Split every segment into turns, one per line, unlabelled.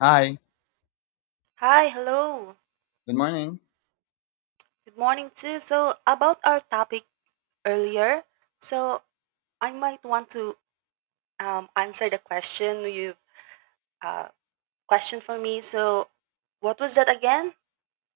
Hi,
Hi, hello.
good morning.
Good morning too. So about our topic earlier, so I might want to answer the question you uh, question for me. So what was that again?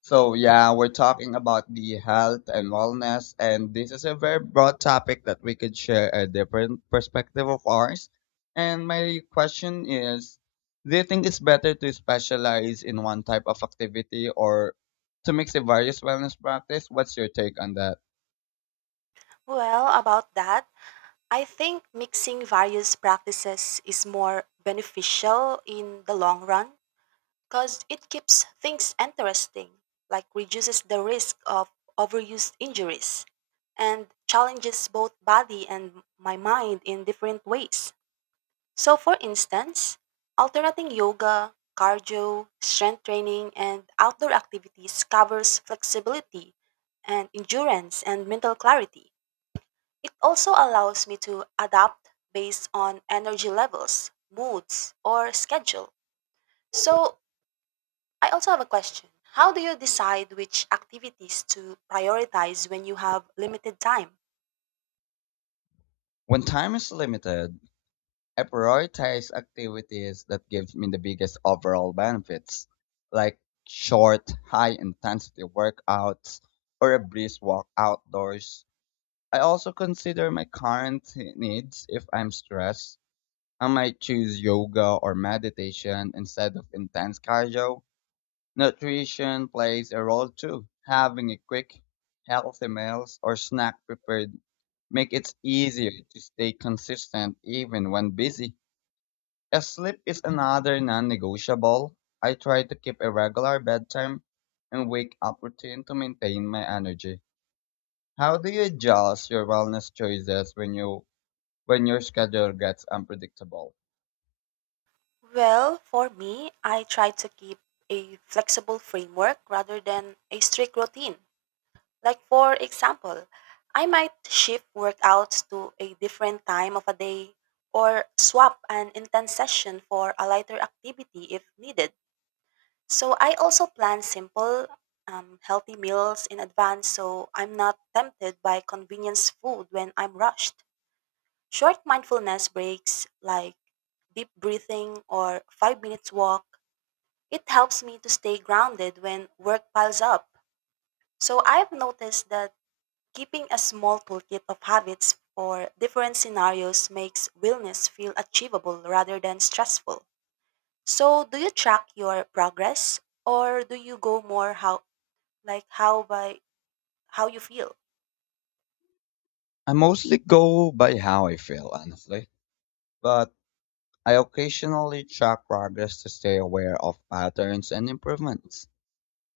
So, yeah, we're talking about the health and wellness, and this is a very broad topic that we could share a different perspective of ours. And my question is, do you think it's better to specialize in one type of activity or to mix a various wellness practice? What's your take on that?
Well, about that, I think mixing various practices is more beneficial in the long run because it keeps things interesting, like reduces the risk of overuse injuries and challenges both body and my mind in different ways. So, for instance, alternating yoga, cardio, strength training, and outdoor activities covers flexibility and endurance and mental clarity. It also allows me to adapt based on energy levels, moods, or schedule. So, I also have a question. How do you decide which activities to prioritize when you have limited time?
When time is limited, I prioritize activities that gives me the biggest overall benefits, like short, high intensity workouts or a brisk walk outdoors. I also consider my current needs if I'm stressed. I might choose yoga or meditation instead of intense cardio. Nutrition plays a role too. Having a quick, healthy meals or snack prepared make it easier to stay consistent even when busy. As sleep is another non-negotiable. I try to keep a regular bedtime and wake-up routine to maintain my energy. How do you adjust your wellness choices when your schedule gets unpredictable?
Well, for me, I try to keep a flexible framework rather than a strict routine. Like for example, I might shift workouts to a different time of a day or swap an intense session for a lighter activity if needed. So I also plan simple, healthy meals in advance so I'm not tempted by convenience food when I'm rushed. Short mindfulness breaks like deep breathing or 5 minutes walk. It helps me to stay grounded when work piles up. So I've noticed that keeping a small toolkit of habits for different scenarios makes wellness feel achievable rather than stressful. So, do you track your progress or do you go more how like how you feel?
I mostly go by how I feel, honestly, but I occasionally track progress to stay aware of patterns and improvements.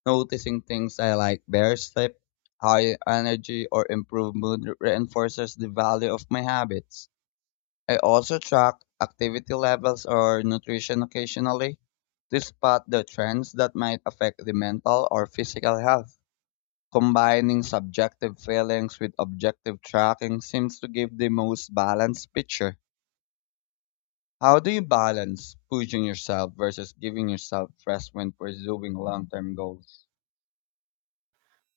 Noticing things I like, better sleep, higher energy, or improved mood reinforces the value of my habits. I also track activity levels or nutrition occasionally to spot the trends that might affect the mental or physical health. Combining subjective feelings with objective tracking seems to give the most balanced picture. How do you balance pushing yourself versus giving yourself rest when pursuing long term goals?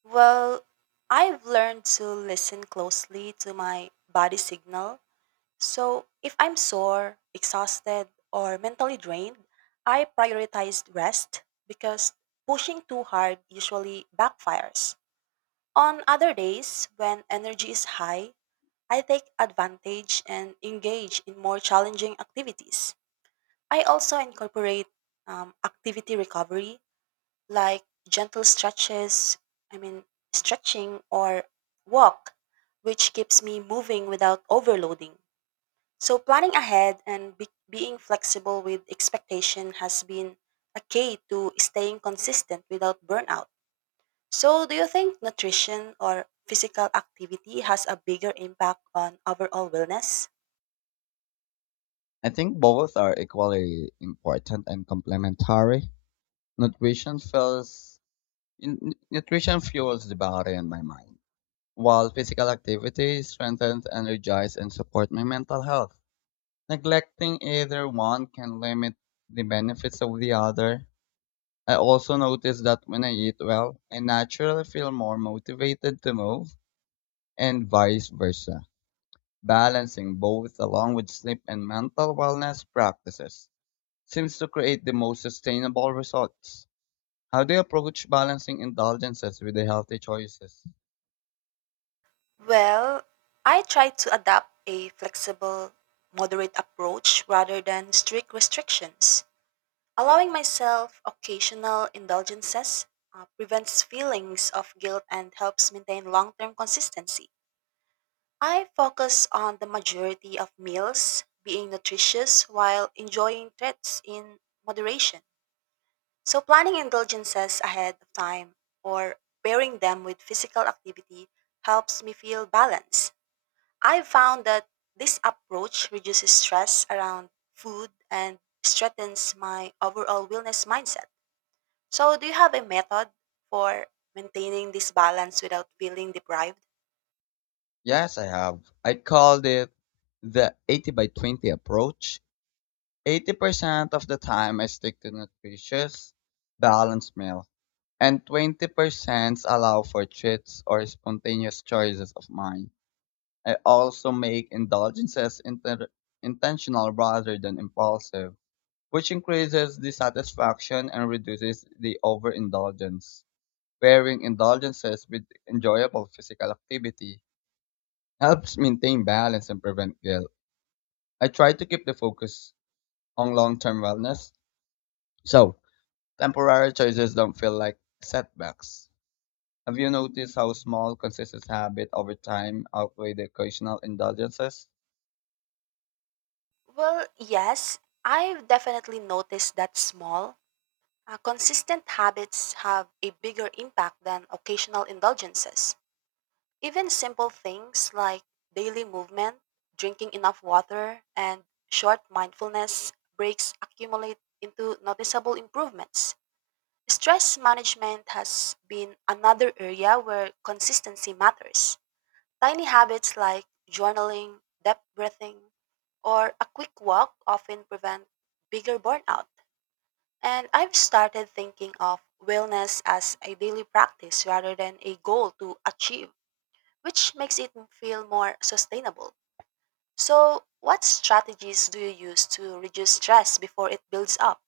Well, I've learned to listen closely to my body signal. So, if I'm sore, exhausted, or mentally drained, I prioritize rest because pushing too hard usually backfires. On other days, when energy is high, I take advantage and engage in more challenging activities. I also incorporate activity recovery, like gentle stretches, I mean, stretching or walk, which keeps me moving without overloading. So, planning ahead and being flexible with expectation has been a key to staying consistent without burnout. So, do you think nutrition or physical activity has a bigger impact on overall wellness?
I think both are equally important and complementary. Nutrition feels n- n- nutrition fuels the body and my mind. While physical activity strengthens, energizes, and supports my mental health, neglecting either one can limit the benefits of the other. I also notice that when I eat well, I naturally feel more motivated to move, and vice versa. Balancing both along with sleep and mental wellness practices seems to create the most sustainable results. How do you approach balancing indulgences with the healthy choices?
Well, I try to adopt a flexible, moderate approach rather than strict restrictions. Allowing myself occasional indulgences prevents feelings of guilt and helps maintain long term consistency. I focus on the majority of meals being nutritious while enjoying treats in moderation. So, planning indulgences ahead of time or pairing them with physical activity helps me feel balanced. I've found that this approach reduces stress around food and strengthens my overall wellness mindset. So, do you have a method for maintaining this balance without feeling deprived?
Yes, I have. I called it the 80 by 20 approach. 80% of the time I stick to nutritious, balanced meal, and 20% allow for treats or spontaneous choices of mine. I also make indulgences intentional rather than impulsive, which increases the satisfaction and reduces the overindulgence. Pairing indulgences with enjoyable physical activity helps maintain balance and prevent guilt. I try to keep the focus on long term wellness, so temporary choices don't feel like setbacks. Have you noticed how small, consistent habits over time outweigh the occasional indulgences?
Well, yes, I've definitely noticed that small, consistent habits have a bigger impact than occasional indulgences. Even simple things like daily movement, drinking enough water, and short mindfulness breaks accumulate into noticeable improvements. Stress management has been another area where consistency matters. Tiny habits like journaling, deep breathing, or a quick walk often prevent bigger burnout. And I've started thinking of wellness as a daily practice rather than a goal to achieve, which makes it feel more sustainable. So, what strategies do you use to reduce stress before it builds up?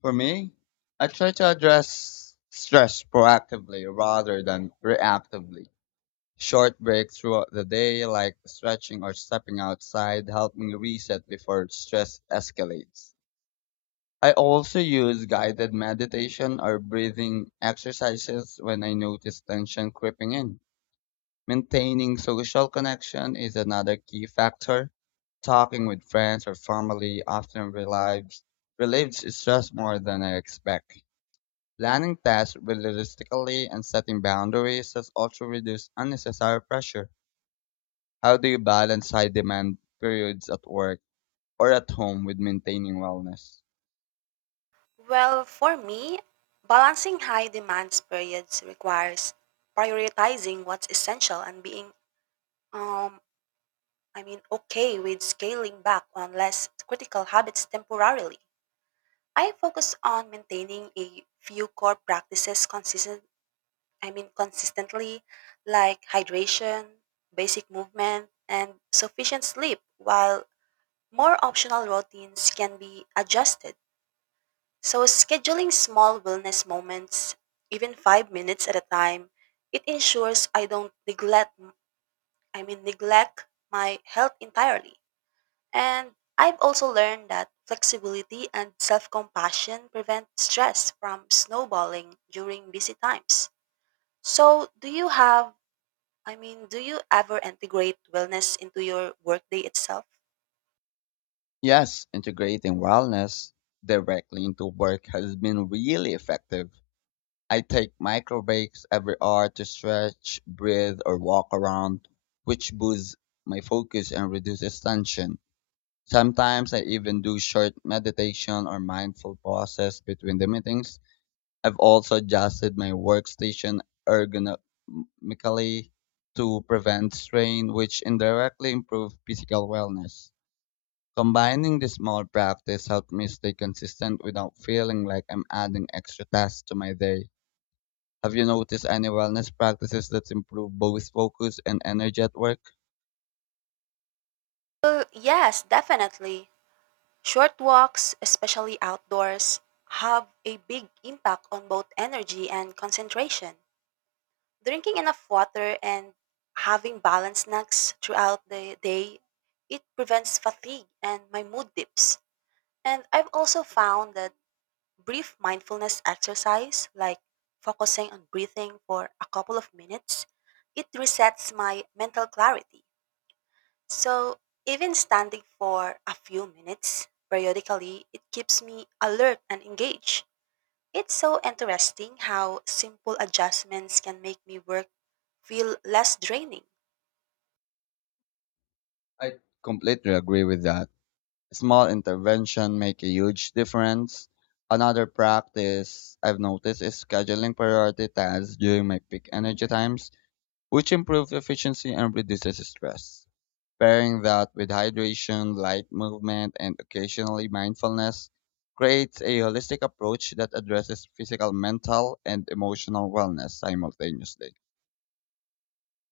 For me, I try to address stress proactively rather than reactively. Short breaks throughout the day, like stretching or stepping outside, help me reset before stress escalates. I also use guided meditation or breathing exercises when I notice tension creeping in. Maintaining social connection is another key factor. Talking with friends or family often relieves stress more than I expect. Planning tasks realistically and setting boundaries has also reduced unnecessary pressure. How do you balance high demand periods at work or at home with maintaining wellness?
Well, for me, balancing high demands periods requires prioritizing what's essential and being um okay with scaling back on less critical habits temporarily. I focus on maintaining a few core practices consistently, like hydration, basic movement, and sufficient sleep, while more optional routines can be adjusted. So, scheduling small wellness moments, even 5 minutes at a time, it ensures I don't neglect my health entirely. And I've also learned that flexibility and self compassion prevent stress from snowballing during busy times. So, do you have I mean, do you ever integrate wellness into your workday itself?
Yes, integrating wellness directly into work has been really effective. I take micro breaks every hour to stretch, breathe, or walk around, which boosts my focus and reduces tension. Sometimes I even do short meditation or mindful pauses between the meetings. I've also adjusted my workstation ergonomically to prevent strain, which indirectly improves physical wellness. Combining this small practice helped me stay consistent without feeling like I'm adding extra tasks to my day. Have you noticed any wellness practices that improve both focus and energy at work?
Well, yes, definitely. Short walks, especially outdoors, have a big impact on both energy and concentration. Drinking enough water and having balanced snacks throughout the day, it prevents fatigue and my mood dips. And I've also found that brief mindfulness exercise, like focusing on breathing for a couple of minutes, it resets my mental clarity. So, even standing for a few minutes periodically, it keeps me alert and engaged. It's so interesting how simple adjustments can make me work feel less draining.
I completely agree with that. Small intervention make a huge difference. Another practice I've noticed is scheduling priority tasks during my peak energy times, which improves efficiency and reduces stress. Pairing that with hydration, light movement, and occasionally mindfulness creates a holistic approach that addresses physical, mental, and emotional wellness simultaneously.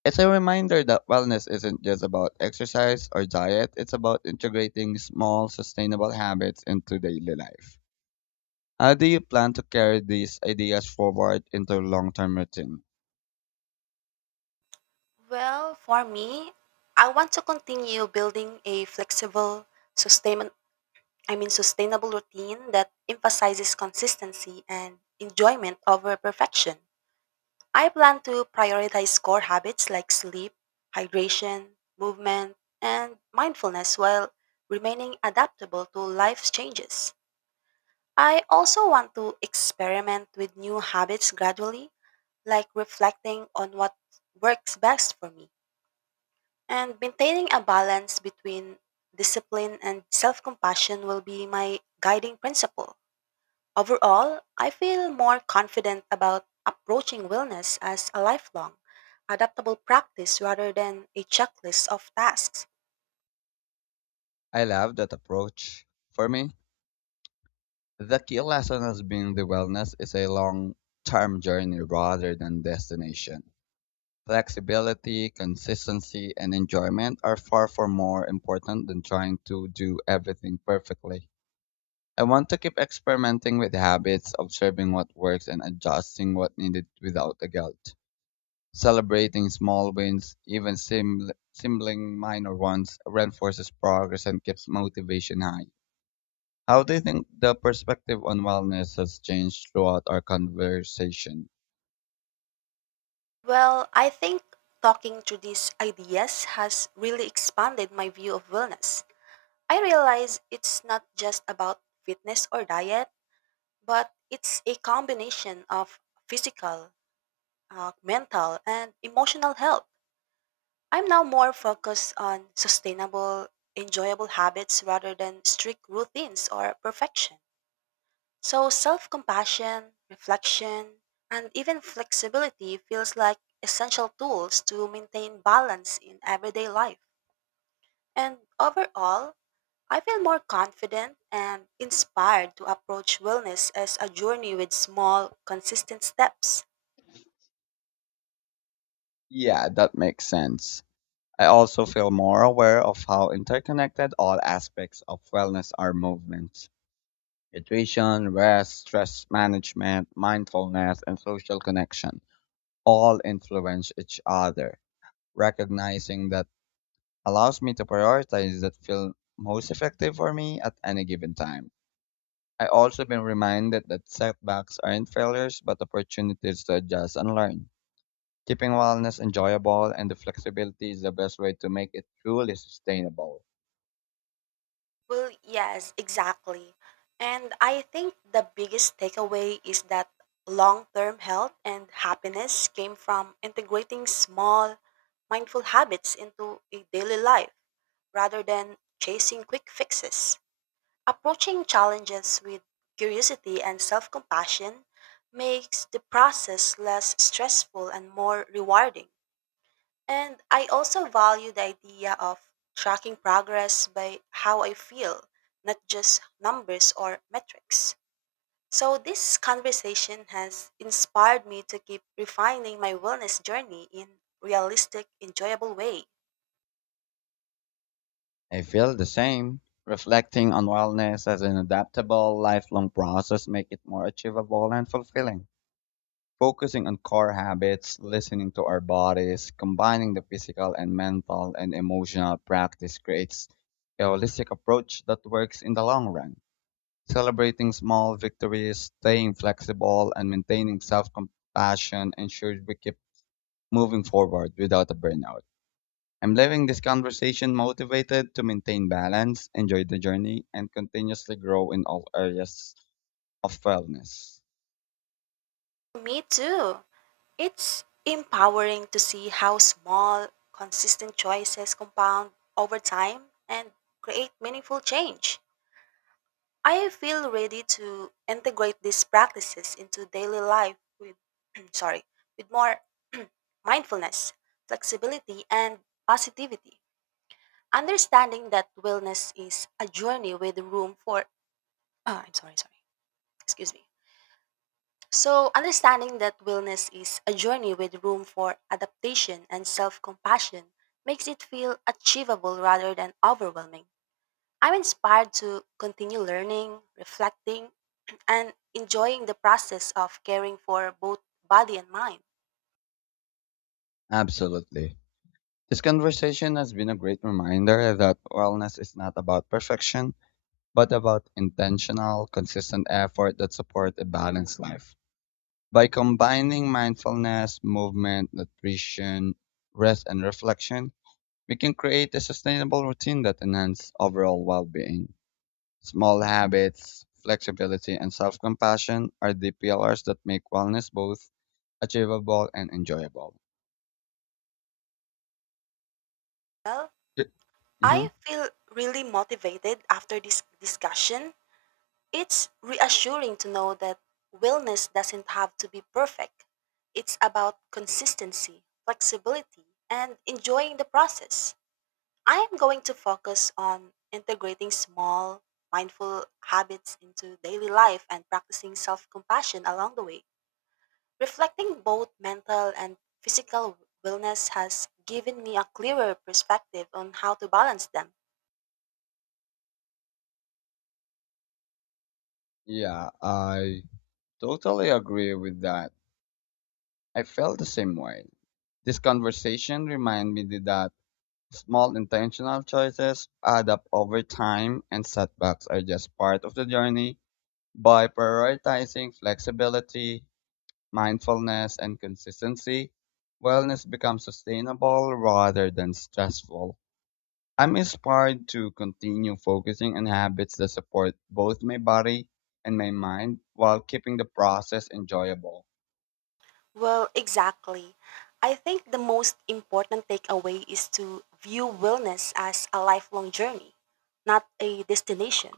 It's a reminder that wellness isn't just about exercise or diet, it's about integrating small, sustainable habits into daily life. How do you plan to carry these ideas forward into long term routine?
Well, for me, I want to continue building a flexible, sustain- sustainable routine that emphasizes consistency and enjoyment over perfection. I plan to prioritize core habits like sleep, hydration, movement, and mindfulness while remaining adaptable to life's changes. I also want to experiment with new habits gradually, like reflecting on what works best for me. And maintaining a balance between discipline and self compassion will be my guiding principle. Overall, I feel more confident about approaching wellness as a lifelong, adaptable practice rather than a checklist of tasks.
I love that approach. For me, the key lesson has been that wellness is a long term journey rather than destination. Flexibility, consistency, and enjoyment are far, far more important than trying to do everything perfectly. I want to keep experimenting with habits, observing what works, and adjusting what needed without a guilt. Celebrating small wins, even sibling minor ones, reinforces progress and keeps motivation high. How do you think the perspective on wellness has changed throughout our conversation?
Well, I think talking through these ideas has really expanded my view of wellness. I realize it's not just about fitness or diet, but it's a combination of physical, mental, and emotional health. I'm now more focused on sustainable, enjoyable habits rather than strict routines or perfection. So self compassion, reflection, and even flexibility feels like essential tools to maintain balance in everyday life. And overall, I feel more confident and inspired to approach wellness as a journey with small, consistent steps.
Yeah, that makes sense. I also feel more aware of how interconnected all aspects of wellness are: movement, nutrition, rest, stress management, mindfulness, and social connection all influence each other. Recognizing that allows me to prioritize that feel most effective for me at any given time. I also been reminded that setbacks aren't failures but opportunities to adjust and learn. Keeping wellness enjoyable and the flexibility is the best way to make it truly sustainable.
Well, yes, exactly. And I think the biggest takeaway is that long term health and happiness came from integrating small, mindful habits into a daily life rather than chasing quick fixes. Approaching challenges with curiosity and self compassion makes the process less stressful and more rewarding. And I also value the idea of tracking progress by how I feel, not just numbers or metrics. So, this conversation has inspired me to keep refining my wellness journey in realistic, enjoyable way.
I feel the same. Reflecting on wellness as an adaptable, lifelong process make it more achievable and fulfilling. Focusing on core habits, listening to our bodies, combining the physical and mental and emotional practice creates a holistic approach that works in the long run. Celebrating small victories, staying flexible, and maintaining self-compassion ensures we keep moving forward without a burnout. I'm leaving this conversation motivated to maintain balance, enjoy the journey, and continuously grow in all areas of wellness.
Me too. It's empowering to see how small, consistent choices compound over time and create meaningful change. I feel ready to integrate these practices into daily life with sorry, with more mindfulness, flexibility and positivity. Understanding that wellness is a journey with room for ah, I'm sorry, sorry. Excuse me. So, understanding that wellness is a journey with room for adaptation and self-compassion makes it feel achievable rather than overwhelming. I'm inspired to continue learning, reflecting, and enjoying the process of caring for both body and mind.
Absolutely. This conversation has been a great reminder that wellness is not about perfection, but about intentional, consistent effort that supports a balanced life. By combining mindfulness, movement, nutrition, rest, and reflection, we can create a sustainable routine that enhances overall well-being. Small habits, flexibility, and self-compassion are the pillars that make wellness both achievable and enjoyable.
Well,
Mm-hmm.
I feel really motivated after this discussion. It's reassuring to know that wellness doesn't have to be perfect. It's about consistency, flexibility, and enjoying the process. I am going to focus on integrating small, mindful habits into daily life and practicing self compassion along the way. Reflecting both mental and physical wellness has given me a clearer perspective on how to balance them.
Yeah, I totally agree with that. I felt the same way. This conversation reminded me that small intentional choices add up over time, and setbacks are just part of the journey. By prioritizing flexibility, mindfulness, and consistency, wellness becomes sustainable rather than stressful. I'm inspired to continue focusing on habits that support both my body and my mind while keeping the process enjoyable.
Well, exactly. I think the most important takeaway is to view wellness as a lifelong journey, not a destination.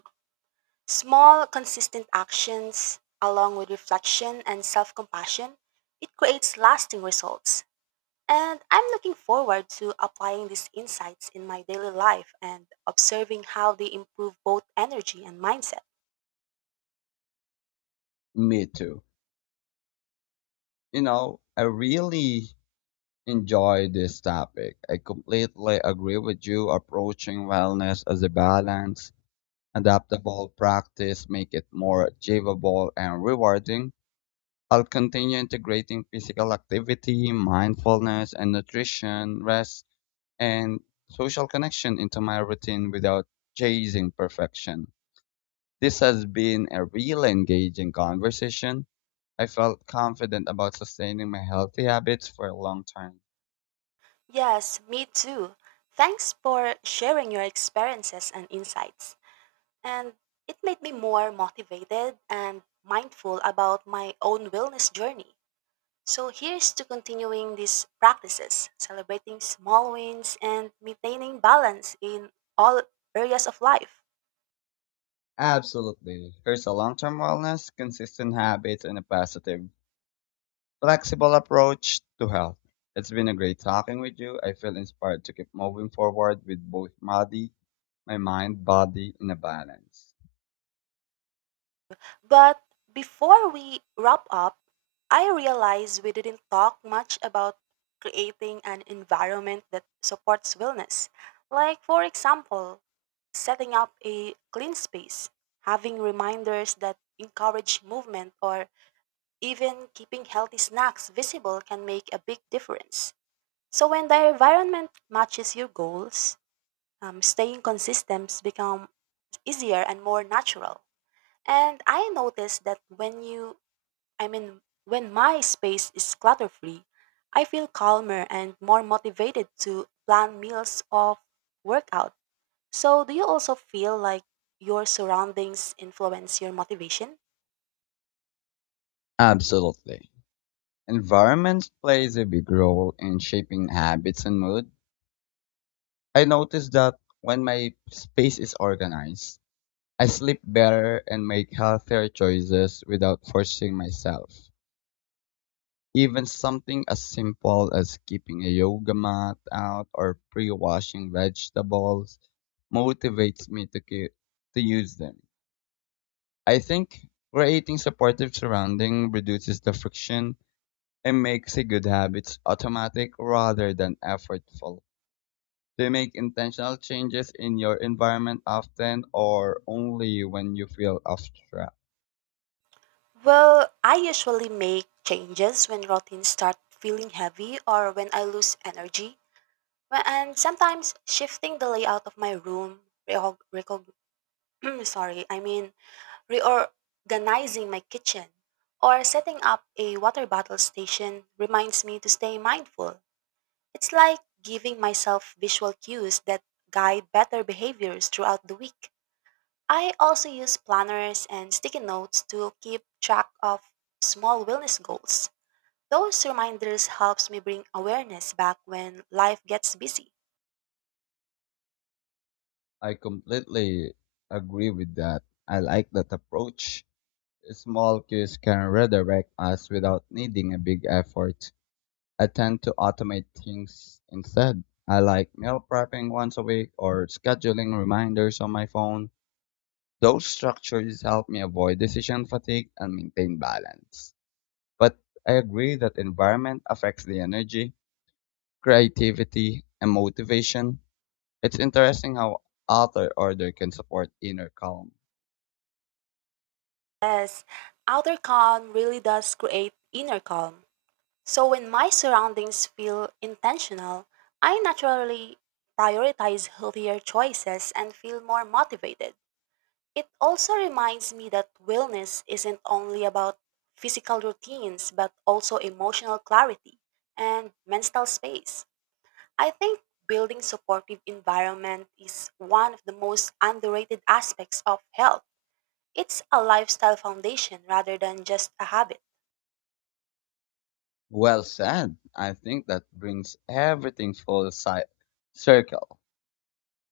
Small, consistent actions, along with reflection and self compassion, it creates lasting results. And I'm looking forward to applying these insights in my daily life and observing how they improve both energy and mindset.
Me too. I really enjoy this topic. I completely agree with you. Approaching wellness as a balance, adaptable practice, make it more achievable and rewarding. I'll continue integrating physical activity, mindfulness, and nutrition, rest, and social connection into my routine without chasing perfection. This has been a really engaging conversation. I felt confident about sustaining my healthy habits for a long time.
Yes, me too. Thanks for sharing your experiences and insights. And it made me more motivated and mindful about my own wellness journey. So here's to continuing these practices, celebrating small wins and maintaining balance in all areas of life.
Absolutely. There's a long term wellness, consistent habits, and a positive, flexible approach to health. It's been a great talking with you. I feel inspired to keep moving forward with both body, my mind, body in a balance.
But before we wrap up, I realize we didn't talk much about creating an environment that supports wellness. Like, for example, setting up a clean space, having reminders that encourage movement, or even keeping healthy snacks visible can make a big difference. So when the environment matches your goals, staying consistent becomes easier and more natural. And I noticed that when you, I mean, when my space is clutter free, I feel calmer and more motivated to plan meals or workout. So do you also feel like your surroundings influence your motivation?
Absolutely. Environment plays a big role in shaping habits and mood. I notice that when my space is organized, I sleep better and make healthier choices without forcing myself. Even something as simple as keeping a yoga mat out or pre-washing vegetables motivates me to keep, to use them. I think creating supportive surrounding reduces the friction and makes a good habits automatic rather than effortful. Do you make intentional changes in your environment often or only when you feel off track?
Well, I usually make changes when routines start feeling heavy or when I lose energy. Well, and sometimes shifting the layout of my room, reorg- recog- sorry, I mean reorganizing my kitchen, or setting up a water bottle station reminds me to stay mindful. It's like giving myself visual cues that guide better behaviors throughout the week. I also use planners and sticky notes to keep track of small wellness goals. Those reminders helps me bring awareness back when life gets busy.
I completely agree with that. I like that approach. Small cues can redirect us without needing a big effort. I tend to automate things instead. I like meal prepping once a week or scheduling reminders on my phone. Those structures help me avoid decision fatigue and maintain balance. But I agree that environment affects the energy, creativity, and motivation. It's interesting how outer order can support inner calm.
Yes, outer calm really does create inner calm. So when my surroundings feel intentional, I naturally prioritize healthier choices and feel more motivated. It also reminds me that wellness isn't only about physical routines, but also emotional clarity and mental space. I think building supportive environment is one of the most underrated aspects of health. It's a lifestyle foundation rather than just a habit.
Well said. I think that brings everything full circle.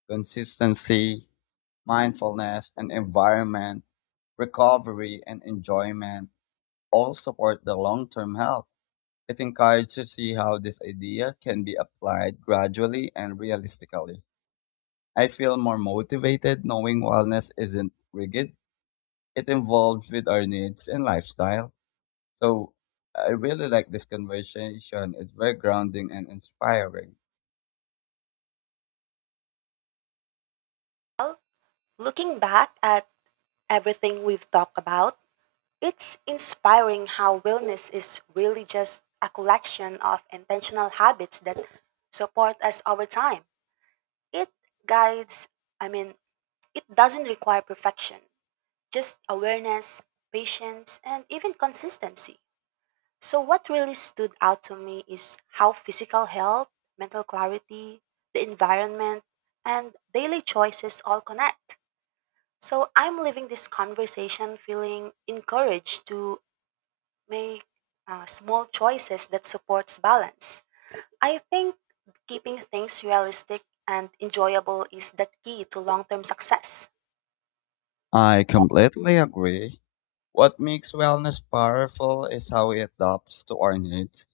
Consistency, mindfulness, and environment, recovery, and enjoyment all support the long term health. It encourages to see how this idea can be applied gradually and realistically. I feel more motivated knowing wellness isn't rigid, it evolves with our needs and lifestyle. So I really like this conversation. It's very grounding and inspiring.
Well, looking back at everything we've talked about, it's inspiring how wellness is really just a collection of intentional habits that support us over time. It guides, I mean, it doesn't require perfection, just awareness, patience, and even consistency. So, what really stood out to me is how physical health, mental clarity, the environment, and daily choices all connect. So, I'm leaving this conversation feeling encouraged to make small choices that supports balance. I think keeping things realistic and enjoyable is the key to long-term success.
I completely agree. What makes wellness powerful is how it adapts to our needs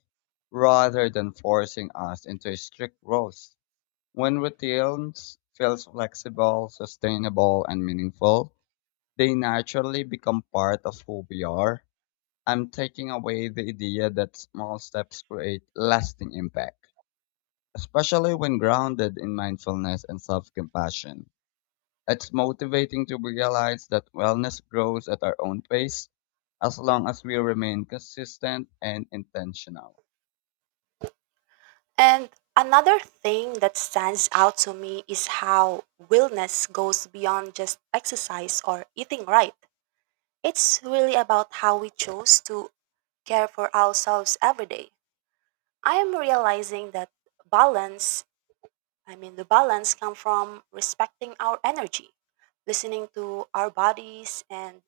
rather than forcing us into strict roles. When routines feel flexible, sustainable, and meaningful, they naturally become part of who we are. I'm taking away the idea that small steps create lasting impact, especially when grounded in mindfulness and self compassion. It's motivating to realize that wellness grows at our own pace as long as we remain consistent and intentional.
And another thing that stands out to me is how wellness goes beyond just exercise or eating right. It's really about how we choose to care for ourselves every day. I am realizing that balance, the balance comes from respecting our energy, listening to our bodies, and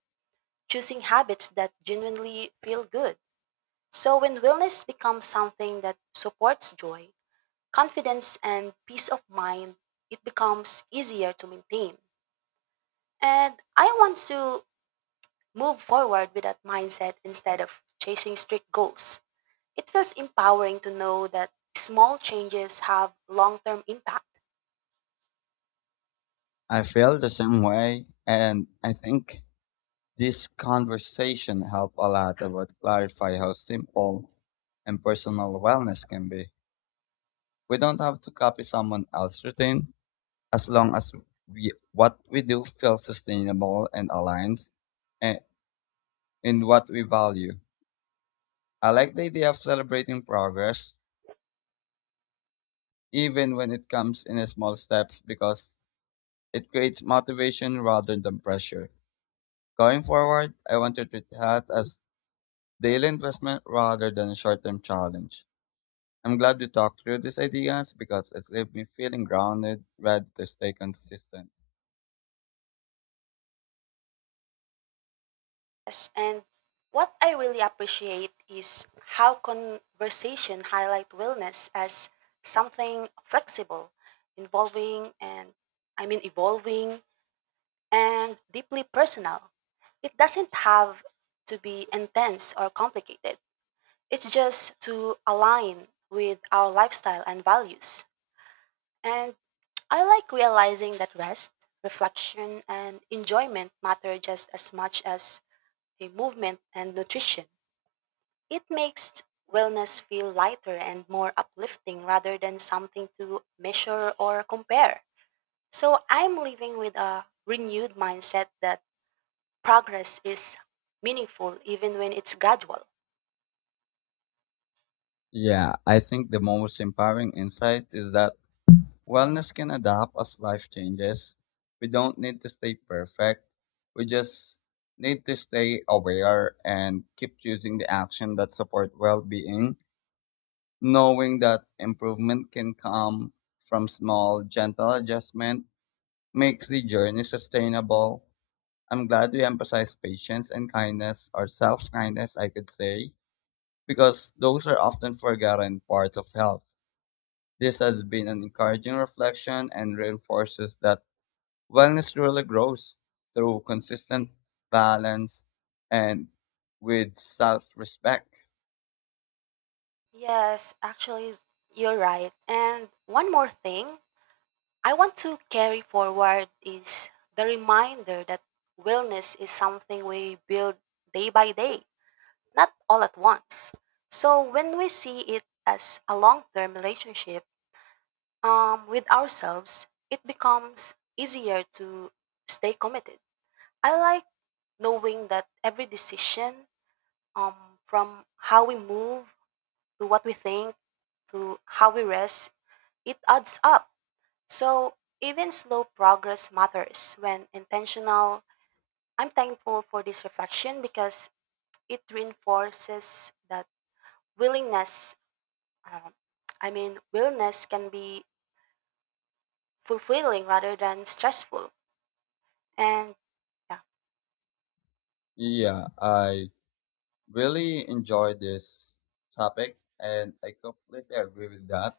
choosing habits that genuinely feel good. So when wellness becomes something that supports joy, confidence and peace of mind, it becomes easier to maintain. And I want to move forward with that mindset instead of chasing strict goals. It feels empowering to know that small changes have long term impacts.
I feel the same way, and I think this conversation helped a lot about clarify how simple and personal wellness can be. We don't have to copy someone else's routine as long as we what we do feels sustainable and aligns eh, in what we value. I like the idea of celebrating progress even when it comes in small steps, because it creates motivation rather than pressure. Going forward, I want to treat health as daily investment rather than a short term challenge. I'm glad we talked through these ideas because it's left me feeling grounded, ready to stay consistent.
And what I really appreciate is how conversation highlight wellness as something flexible, involving and I mean evolving and deeply personal. It doesn't have to be intense or complicated. It's just to align with our lifestyle and values. And I like realizing that rest, reflection, and enjoyment matter just as much as a movement and nutrition. It makes wellness feel lighter and more uplifting rather than something to measure or compare. So I'm living with a renewed mindset that progress is meaningful even when it's gradual.
Yeah, I think the most empowering insight is that wellness can adapt as life changes. We don't need to stay perfect. We just need to stay aware and keep choosing the action that support well-being, knowing that improvement can come from small, gentle adjustment makes the journey sustainable. I'm glad we emphasize patience and kindness or self-kindness, I could say, because those are often forgotten parts of health. This has been an encouraging reflection and reinforces that wellness really grows through consistent balance and with self respect.
Yes, actually, you're right. And one more thing I want to carry forward is the reminder that wellness is something we build day by day, not all at once. So when we see it as a long term relationship with ourselves, it becomes easier to stay committed. I like knowing that every decision, um, from how we move to what we think to how we rest, it adds up. So even slow progress matters when intentional. I'm thankful for this reflection because it reinforces that willingness, um, willness can be fulfilling rather than stressful. And yeah,
Yeah, I really enjoy this topic and I completely agree with that.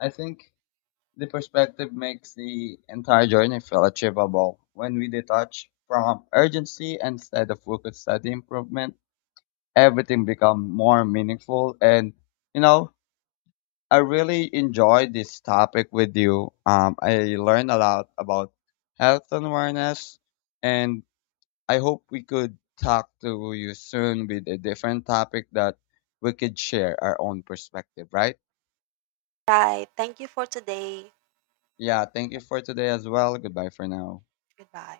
I think the perspective makes the entire journey feel achievable. When we detach from urgency instead of focus on the improvement, everything becomes more meaningful and you know I really enjoyed this topic with you. I learned a lot about health and awareness, and I hope we could talk to you soon with a different topic that we could share our own perspective, right?
right. Thank you for today.
Yeah, thank you for today as well. Goodbye for now.
Goodbye.